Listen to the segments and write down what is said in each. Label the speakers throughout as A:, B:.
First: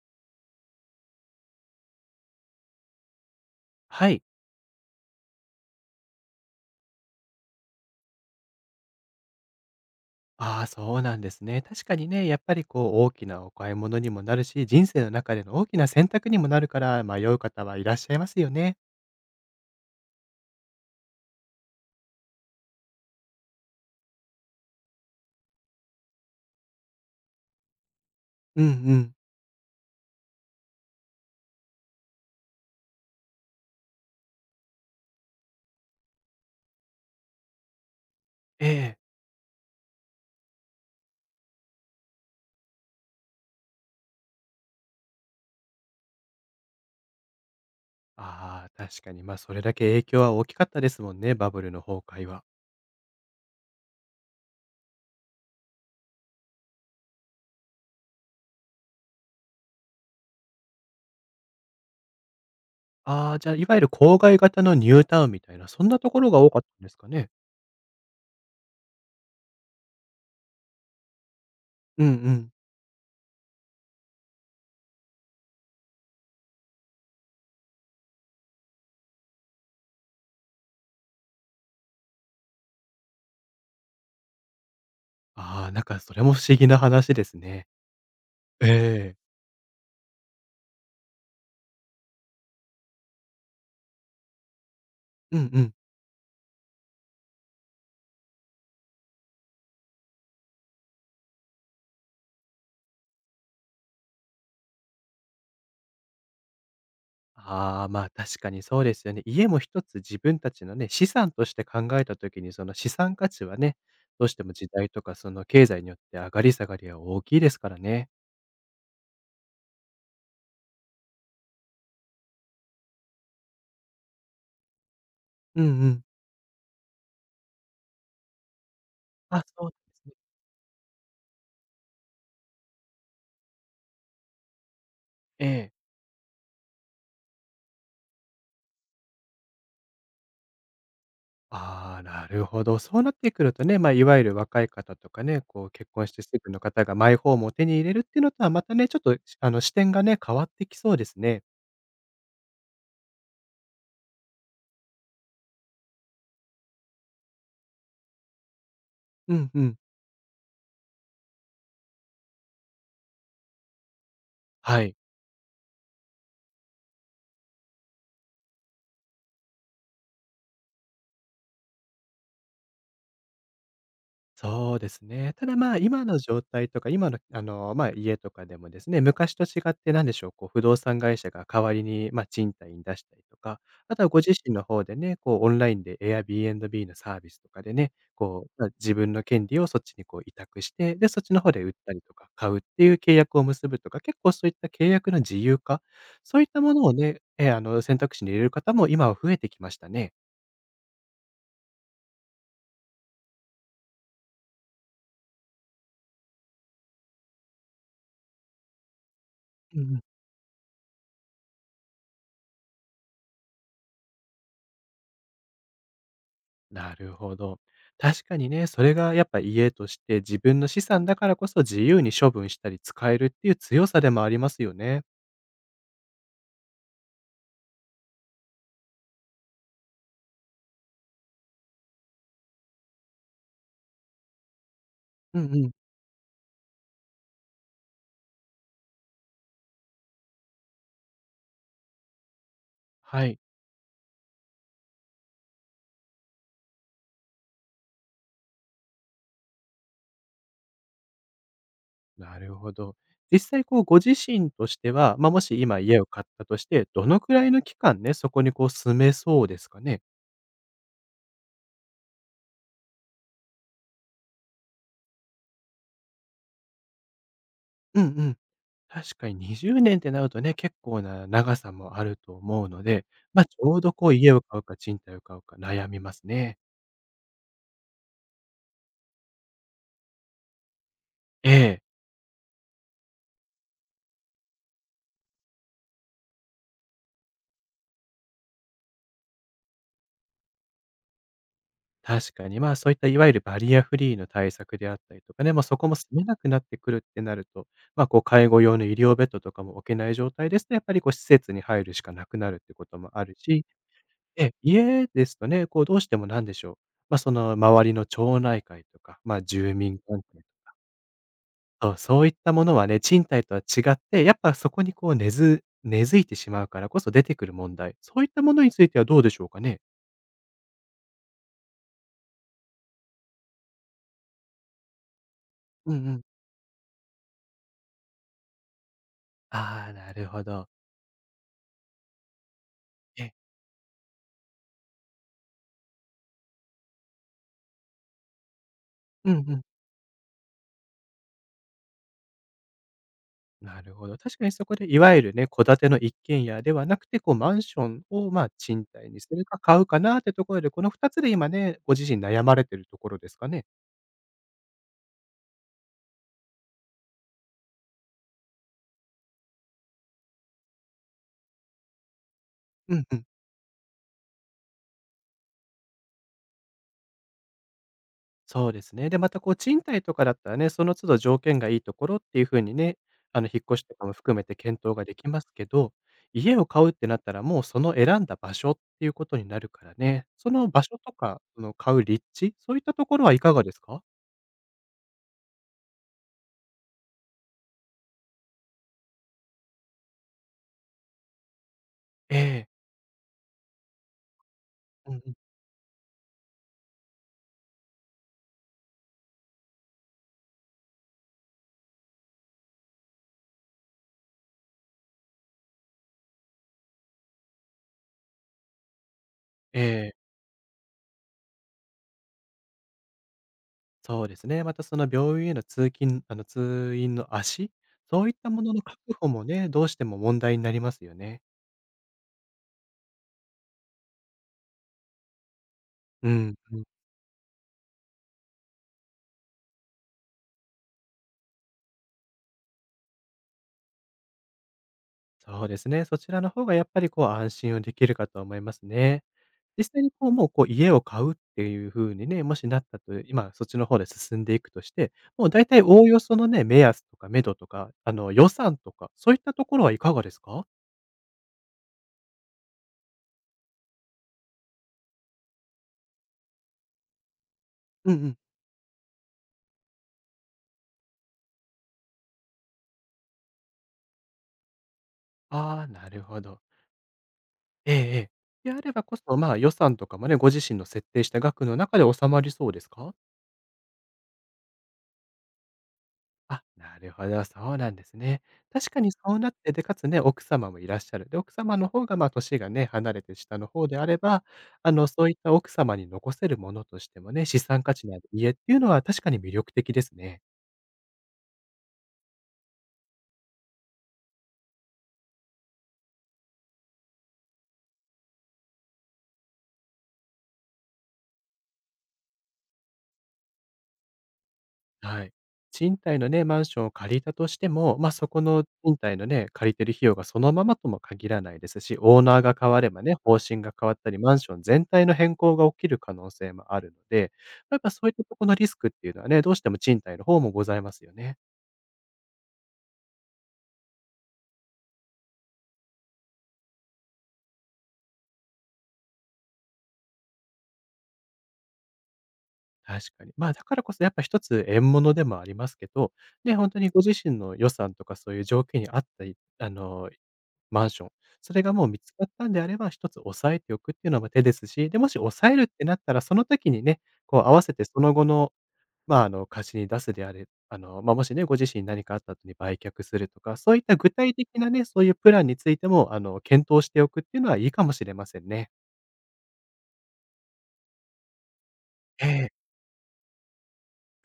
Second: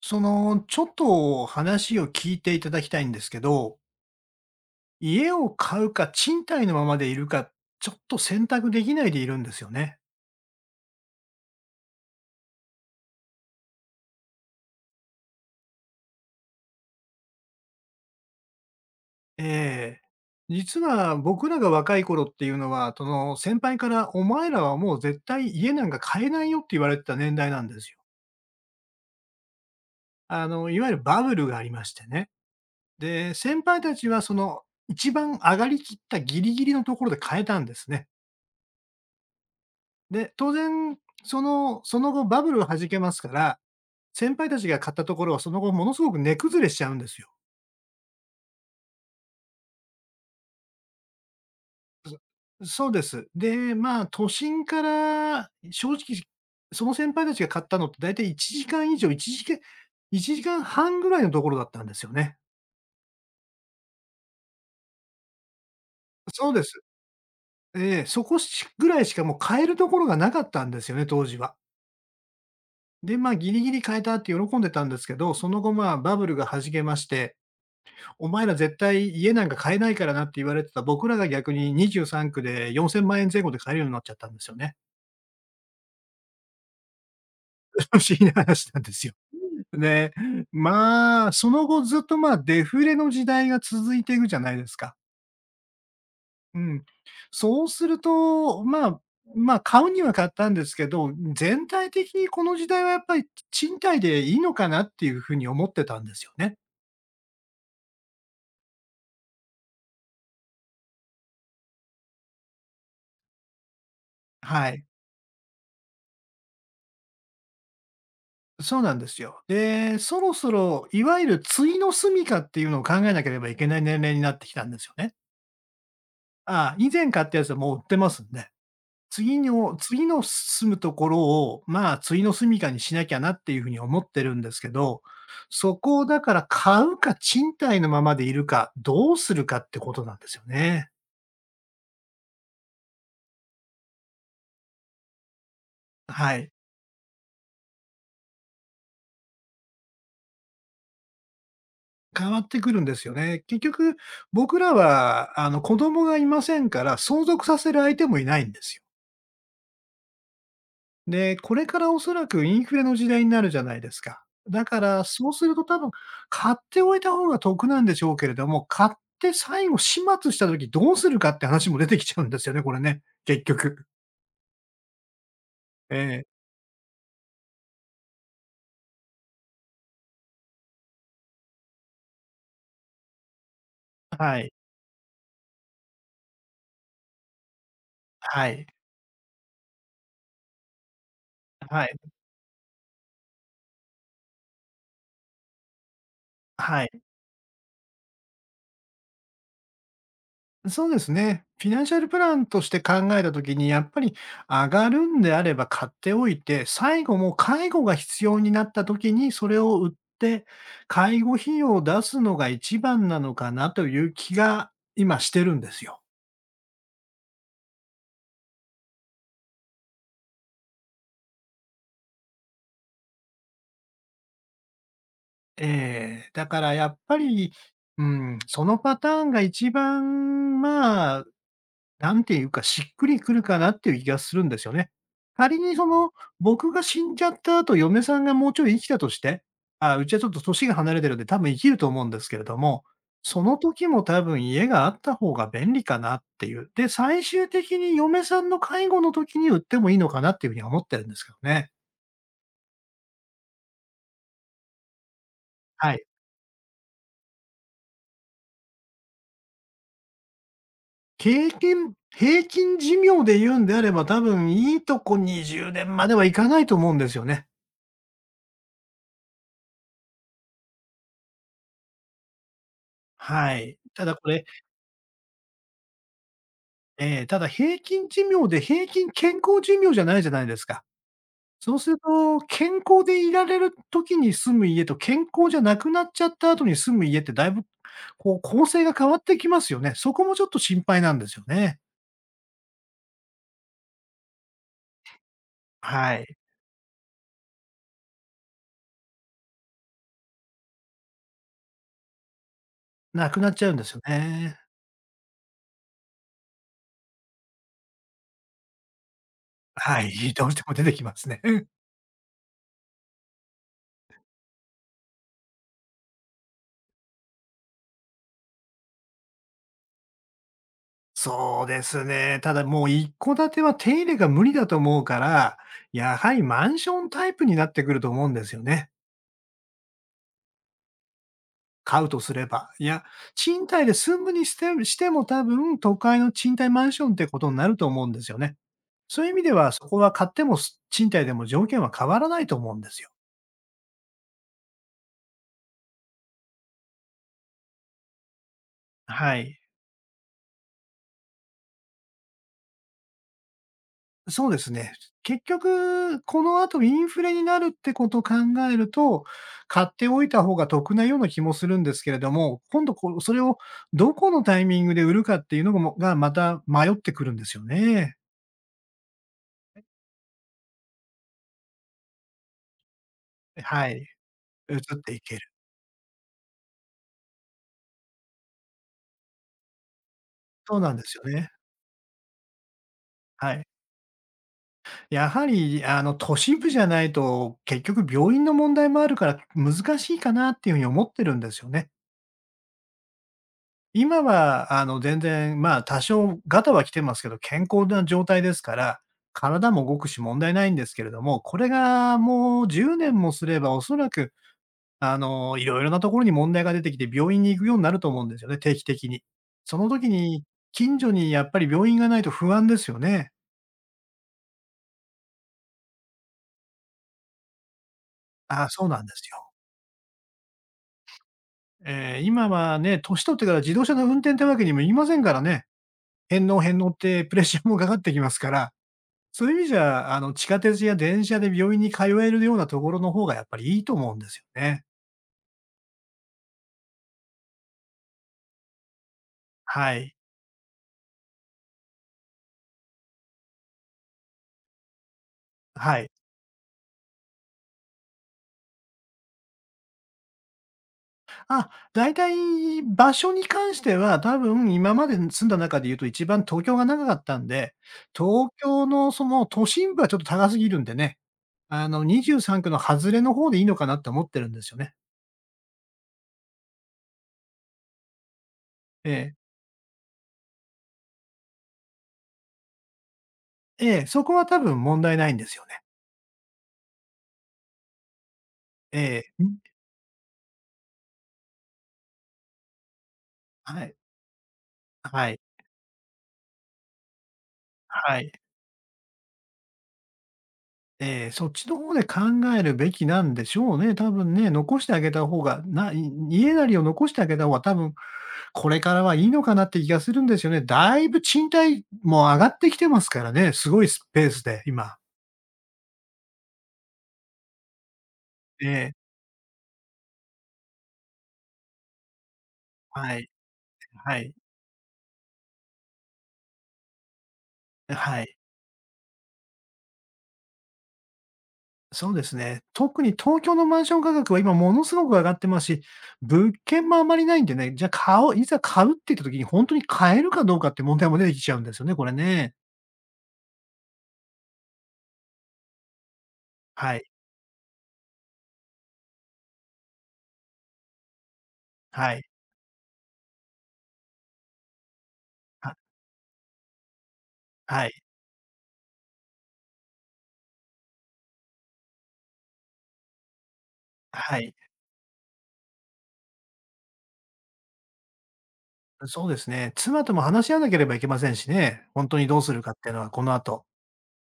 A: ちょっと話を聞いていただきたいんですけど、
B: はい。
A: 家を買うか賃貸のままでいるか、ちょっと選択できないでいるんですよね。
B: ああ、そうなんですね。確かにね、やっぱりこう大きなお買い物にもなるし、人生の中での大きな選択にもなるから、迷う方はいらっしゃいますよね。
A: ええ。実は僕らが若い頃っていうのは、その先輩からお前らはもう絶対家なんか買えないよって言われてた年代なんですよ。
B: うんうん。
A: いわゆるバブルがありましてね。で、先輩たちはその一番上がりきったギリギリのところで買えたんですね。
B: ええ。
A: で、当然、その後バブルが弾けますから先輩たちが買ったところは、その後ものすごく値崩れしちゃうんですよ。
B: ああ、確かに。ま、あそれだけ影響は大きかったですもんね、バブルの崩壊は。
A: そうです。で、まあ、都心から正直、その先輩たちが買ったのってだいたい1時間以上、1時間半ぐらいのところだったんですよね。
B: ああ、じゃあ、いわゆる郊外型のニュータウンみたいな、そんなところが
A: そ
B: 多
A: う
B: か
A: で
B: った
A: す。
B: んですかね。
A: ええ、そこしぐらいしかもう買えるところがなかったんですよね、当時は。
B: うんうん。
A: で、まあ、ギリギリ買えたって喜んでたんですけど、その後、まあ、バブルが弾けまして、お前ら絶対家なんか買えないからなって言われてた僕らが逆に23区で4000万円前後で買えるようになっちゃったんですよね。
B: ああ、なんかそれも不思議な話ですね。
A: 不思議な話なんですよ。
B: ええ。
A: で、まあ、その後ずっと、まあ、デフレの時代が続いていくじゃないですか。
B: うんうん。
A: うん。そうすると、まあ、買うには買ったんですけど、全体的にこの時代はやっぱり賃貸でいいのかなっていうふうに思ってたんですよね。
B: ああ、まあ、確かにそうですよね。家も一つ自分たちのね、資産として考えた時に、その資産価値はね、どうしても
A: は
B: 時
A: い。
B: 代とかその経済によって上がり下がりは大きいですからね。
A: そうなんですよ。で、そろそろいわゆる終の住みかっていうのを考えなければいけない年齢になってきたんですよね。
B: うんうん。
A: ああ、以前買ったやつはもう売ってますんで。次
B: あ、そう
A: の
B: で
A: 次
B: すね。
A: の住むところを、まあ、終の住みかにしなきゃなっていうふうに思ってるんですけど、
B: ええ。
A: そこをだから買うか賃貸のままでいるか、どうするかってことなんですよね。
B: ああ、なるほど。そうなってくるとね、まあ、いわゆる若い方とかね、こう結婚してす
A: はい。
B: ぐの方がマイホームを手に入れるっていうのとはまたね、ちょっと視点がね、変わってきそうですね。
A: 変わってくるんですよね。結局、僕らは子供がいませんから、相続させる相手もいないんですよ。
B: うんうん。
A: で、これからおそらくインフレの時代になるじゃないですか。だか
B: はい。
A: ら、そうすると多分、買っておいた方が得なんでしょうけれども、買って最後始末した時どうするかって話も出てきちゃうんですよね、これね、結局。
B: そうですね。ただ、まあ、
A: え
B: 今の
A: え、
B: 状態とか、今の、まあ、家とかでもですね、昔と違って何でしょう、こう、不動産会社が代わりに、まあ、賃貸に出したりとか、あとはご自
A: はい、
B: 身の方でね、こう、オンラインで Airbnb のサービスとかでね、こ
A: は
B: う、
A: い、
B: まあ、自分の権利をそっちにこう委託して、で、そっちの方で売っ
A: は
B: た
A: い、
B: りとか、買うっていう契約を結ぶとか、結構そういった契約の自由化、そういったもの
A: は
B: を
A: い。
B: ね、え、あの、選択肢に入れる方も今は増えてきましたね。
A: そうですね。フィナンシャルプランとして考えたときに、やっぱり上がるんであれば買っておいて、最後もう介護が必要になったときにそれを売って、介護費用を出すのが一番なのかなという気が今してるんですよ。
B: なるほど。確かにね、それがやっぱ家として自分の資産だからこそ自由に処分したり使えるっていう強さでもありますよね。
A: ええ、だからやっぱり、うん、そのパターンが一番、まあ、なんていうか、しっくりくるかなっていう気がするんですよね。
B: うん
A: 仮
B: うん。
A: にその、僕が死んじゃった後、嫁さんがもうちょい生きたとして、あ、うちはちょっと歳が離れてるんで、多分生きると思うんですけれども、
B: はい。
A: その時も多分家があった方が便利かなっていう。で、最終的に嫁さんの介護の時に売ってもいいのかなっていうふうには思ってるんですけどね。
B: なるほど。実際こうご自身としては、まあ、もし今
A: は
B: 家
A: い。
B: を買ったとして、どのくらいの期間ね、そこにこう住めそうですかね？
A: 経験平均寿命で言うんであれば、多分いいとこ20年まではいかないと思うんですよね。
B: うんうん。確かに20年ってなるとね、結構な長さもあると思うので、まあ、ち
A: は
B: ょ
A: い。
B: うど
A: た
B: こう
A: だこ
B: 家を
A: れ
B: 買うか賃貸を買うか悩みますね。
A: ええ、ただ平均寿命で、平均健康寿命じゃないじゃないですか。
B: え
A: そう
B: え。
A: すると、健康でいられる時に住む家と、健康じゃなくなっちゃった後に住む家ってだいぶ、こう構成が変わってきますよね。そこもちょっと心配なんですよね。
B: 確かに、まあ、そういったいわゆるバリアフリーの対策であったりとかね、まあ、そこも住
A: は
B: め
A: い。
B: なくなってくるってなると、まあ、こう介護用の医療ベッドとかも置けない状態ですと、やっぱりこう施設に入るしかなくなるってこともあ
A: な
B: る
A: くなっち
B: し、
A: ゃうんですよ
B: え
A: ね。
B: 家ですとね、こうどうしてもなんでしょう、まあ、その周りの町内会とか、まあ、住民
A: はい、
B: 関 係
A: どうしても出てきますね。うん。
B: そう、そういったものはね、賃貸とは違って、やっぱそこにこう根付いてしまうからこそ出てくる問題、そういったものについてはどうでしょうかね？
A: そうですね。ただもう一戸建ては手入れが無理だと思うから、
B: うんう
A: や
B: ん。
A: はりマンションタイプになってくると思うんですよね。
B: ああ、なるほど。
A: 買うとすれば、いや、
B: え。
A: 賃貸で住むにしてしても多分、都会の賃貸マンションってことになると思うんですよね。そうい
B: う
A: う意
B: ん
A: 味で
B: うん。
A: は、そこは買っても賃貸でも条件は変わらないと思うんですよ。
B: なるほど。確かにそこでいわゆるね、戸建ての一軒家ではなくて、こうマンションをまあ、賃貸にす
A: は
B: るか
A: い。
B: 買うかなってところで、この2つで今ね、ご自身悩まれてるところですかね？
A: そうですね。結局、この後インフレになるってことを考えると、買っておいた方が得なような気もするんですけれども、今度
B: うん
A: こ
B: う
A: う、
B: ん。
A: それをどこのタイミングで売るかっていうのもが、また迷ってくるんですよね。
B: そうですね。で、またこう賃貸とかだったらね、その都度条件がいいところっていう風にね、引っ越し
A: は
B: とか
A: い。
B: も含めて
A: 移
B: 検討
A: っ
B: が
A: て
B: で
A: い
B: き
A: け
B: ま
A: る。
B: すけど、家を買うってなったら、もうその選んだ場所っていうことになるからね、その
A: そう
B: 場
A: なん
B: 所
A: で
B: と
A: すよ
B: か、
A: ね。
B: その買う立地、そういったところはい
A: は
B: かが
A: い。
B: ですか？
A: やはり、都市部じゃないと、結局病院の問題もあるから、難しいかなっていうふうに思ってるんですよね。
B: ええ。
A: 今は、
B: うん
A: 全
B: うん。
A: 然、まあ、多少ガタは来てますけど、健康な状態ですから、体も動くし問題ないんですけれども、これがもう10年もすれば、おそらく、いろいろなところに問題が出てきて、病院に行くようになると思うんですよね、定期的に。そ
B: え
A: の時
B: え。
A: に、近所にやっぱり病院がないと不安ですよね。
B: そうですね。またその病院へのあの、通院の足、そういった
A: あ
B: も
A: あ、
B: のの
A: そう
B: 確
A: なんです
B: 保も
A: よ。
B: ね、どうしても問題になりますよね。
A: 今はね、年取ってから自動車の運転ってわけにもいきませんからね。
B: う
A: 返
B: ん、
A: 納
B: う
A: 返
B: ん。
A: 納ってプレッシャーもかかってきますから、そういう意味じゃ、地下鉄や電車で病院に通えるようなところの方がやっぱりいいと思うんですよね。
B: そうですね。そちらの方がやっぱりこう安心をできるかと思いますね。実
A: は
B: 際に
A: い。
B: こう、もうこう家を買うっていう風にね、もしなったと今そっちの方で進んでいくとして、もう大体
A: は
B: おお
A: い。
B: よそのね、目安とか目処とか、予算とか、そういったところはいかがですか？
A: あ、大体場所に関しては、多分今まで住んだ中で言うと一番東京が長かったんで、
B: うんうん。
A: 東京のその都心部はちょっと高すぎるんでね、23区の外れの方でいいのかなって思ってるんですよね。
B: ああ、なるほど。ええええ。であれば
A: え
B: こ
A: え。
B: そ、まあ、予算とかもね、ご自身の設定した額の中で収まりそうですか？
A: ええ、そこは多分問題ないんですよね。
B: あ、なるほど、そうなんですね。確
A: え
B: かにそう
A: え、
B: なっ
A: ん。
B: て、で、かつね、奥様もいらっしゃる。で、奥様の方が、まあ、年がね、離れて下の
A: は
B: 方
A: い、
B: であれば、そ
A: は
B: ういっ
A: い、
B: た奥様に残せるものとしてもね、資産価値のあ
A: は
B: る
A: い。
B: 家っていうのは確かに魅力的ですね。
A: ええ、そっちの方で考えるべきなんでしょうね、多分ね。残してあげた方が、ない家なりを残してあげた方が多分、これからはいいのかなって気がするんですよね。だいぶ賃貸も上がってきてますからね、すごいスペースで、今。
B: はい。賃貸のね、マンションを借りたとしても、まあ、そこの
A: ええ、
B: 賃貸のね、借りてる費用がそのままとも限らないですし、オーナーが変わればね、
A: はい、
B: 方針が変わった
A: は
B: り、
A: い、
B: マンション全体の変更が起きる可能性もあるので、なんかそういっ
A: は
B: たと
A: い。
B: このリスクっていうのはね、どうしても賃貸の方もございますよね。
A: そうですね。特に東京のマンション価格は今ものすごく上がってますし、物件もあまりないんでね、じゃ、あ買おういざ買うって言った時に本当に買えるかどうかって問題も出てきちゃうんですよね、これね。
B: 確かに。まあ、だからこそやっぱ一つ縁物でもありますけど、ね、本当に
A: は
B: ご
A: い、
B: 自身の予算とかそういう条件に合ったあのマンション。それがもう見つ
A: はい、
B: かったんであれば、一つ押さえておくっていうのも手ですし、で、もし押さえるっ
A: は
B: てなったら、その時にね、こう合わせて
A: はい、
B: その後の、まあ、貸しに出すであれまあ、もしね、ご自身に何かあった後に売却するとか、そういった具体
A: は
B: 的
A: い。
B: なね、そういうプランについても、検討しておくっていうのはいいかもしれませんね。
A: そうですね。妻とも話し合わなければいけませんしね、本当に
B: え
A: どう
B: え。
A: するかっていうのはこの後。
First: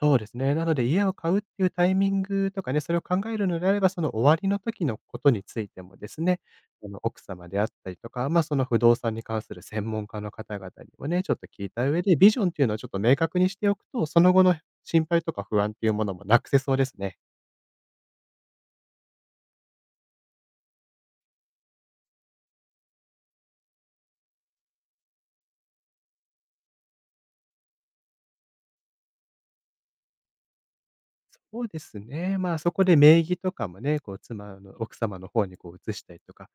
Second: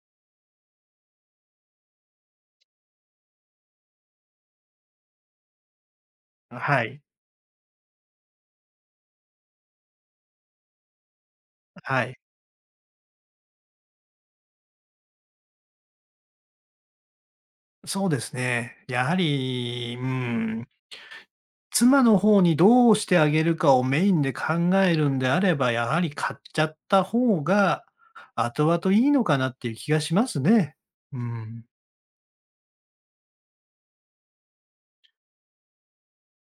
B: そうですね。なので家を買うっていうタイミングとかね、それを考えるのであれば、その終わりの時のことについてもですね、
A: はい、
B: 奥様であったりとか、ま、その不動産に関する専門家の方々にもね、ちょっと聞いた上
A: はい。
B: で、ビジョンっていうのをちょっと明確にしておくと、その後の心配とか不安っていうものもなくせそうですね。
A: そうですね。やはり、うーん。妻の方にどうしてあげるかをメインで考えるんであれば、やはり買っちゃった方が後々いいのかなっていう気がしますね。う
B: そ
A: ん。
B: うですね。まあ、そこで名義とかもね、こう妻の奥様の方にこう移したりとか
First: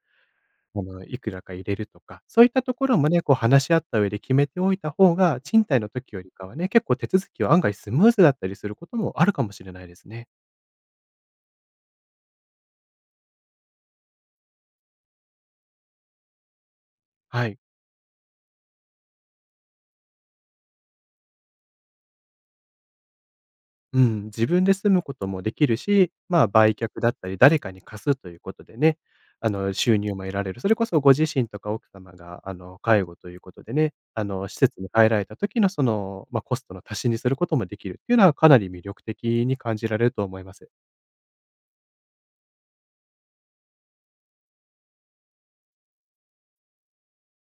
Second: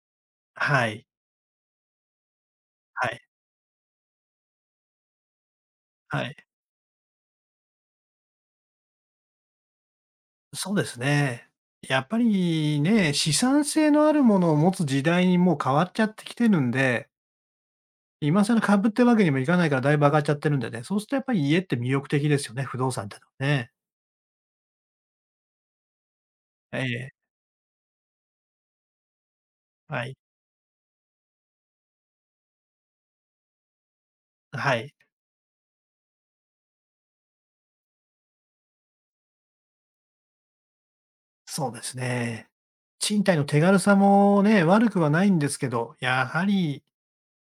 A: はい。
B: いくらか入れるとか、そういったところ
A: は
B: もね、
A: い。
B: こう話し合った上で決めておいた方が、賃貸の時よ
A: は
B: り
A: い。
B: かはね、結構手続きは案外スムーズだったりすることもあるかもしれないですね。
A: そうですね。やっぱりね、資産性のあるものを持つ時代にもう変わっちゃってきてるんで、
B: はい。
A: 今更株ってわけにもいかないからだいぶ上がっちゃってるんでね、そうするとやっぱり家って魅力的ですよね、不動産ってのはね。
B: うん、自分で住むこともできるし、まあ、売
A: え
B: 却だっ
A: え、
B: たり、誰かに貸すということでね、収
A: は
B: 入
A: い。
B: も得られる。それこそご自身とか奥様が、介護ということでね、施
A: は
B: 設に
A: い。
B: 入られた時のその、まあ、コストの足しにすることもできるっていうのはかなり魅力的に感じられると思います。
A: そうですね。賃貸の手軽さもね、悪くはないんですけど、やはり、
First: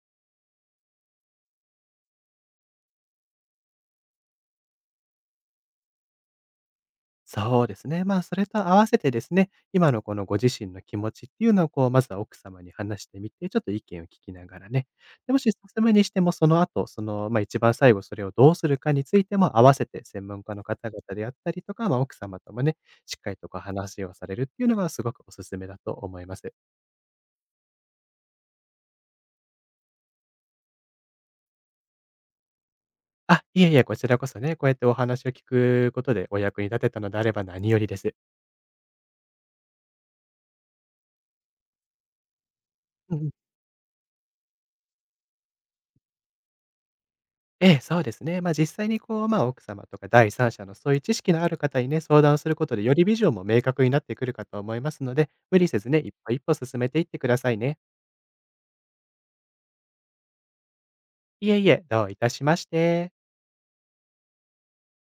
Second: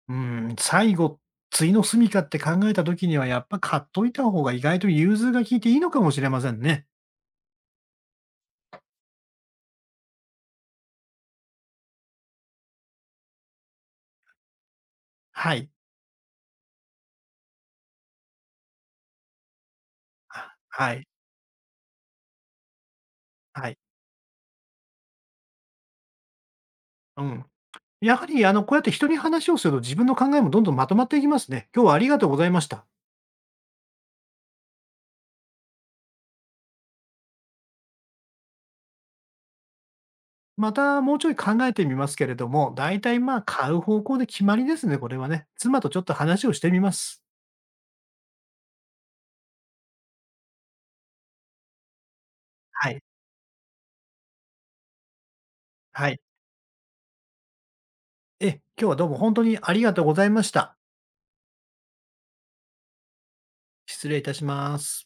A: うん、最後、次の住みかって考えた時には、やっぱ買っといた方が意外と融通が効いていいのかもしれませんね。
B: そうですね。まあ、それと合わせてですね、今のこのご自身の気持ちっていうのを、こう、まずは奥様に話してみて、ちょっと意見を聞きながらね。で、もし
A: は
B: お
A: い。
B: 勧めにしても、その後、その、まあ、一番最後、それをどうするかについても合わせて、専門
A: あ、
B: 家の方
A: は
B: 々
A: い。
B: であったりとか、まあ、奥様ともね、しっかりとこう
A: はい。
B: 話をされるっていうのがすごくお勧めだと思います。
A: うん。やはり、こうやって人に話をすると自分の考えもどんどんまとまっていきますね。今日はありがとうございました。
B: あ、いえいえ、こちらこそね、こうやってお話を聞くことでお役に立てたのであれば何よりです。
A: またもうちょい考えてみますけれども、だいた
B: う
A: い
B: んうん。
A: まあ、買う方向で決まりですね、これはね。妻とちょっと話をしてみます。
B: ええ、そうですね。ま、実際にこう、ま、奥様とか第三者のそういう知識のある方にね、相談することで、
A: は
B: よ
A: い。
B: りビジョンも明確になってくるかと思いますので、無理せずね、
A: は
B: 一
A: い。
B: 歩一歩進めていってくださいね。
A: え今日はどうも本当にありがとうございました。
B: いえいえ、どういたしまして。
A: 失礼いたします。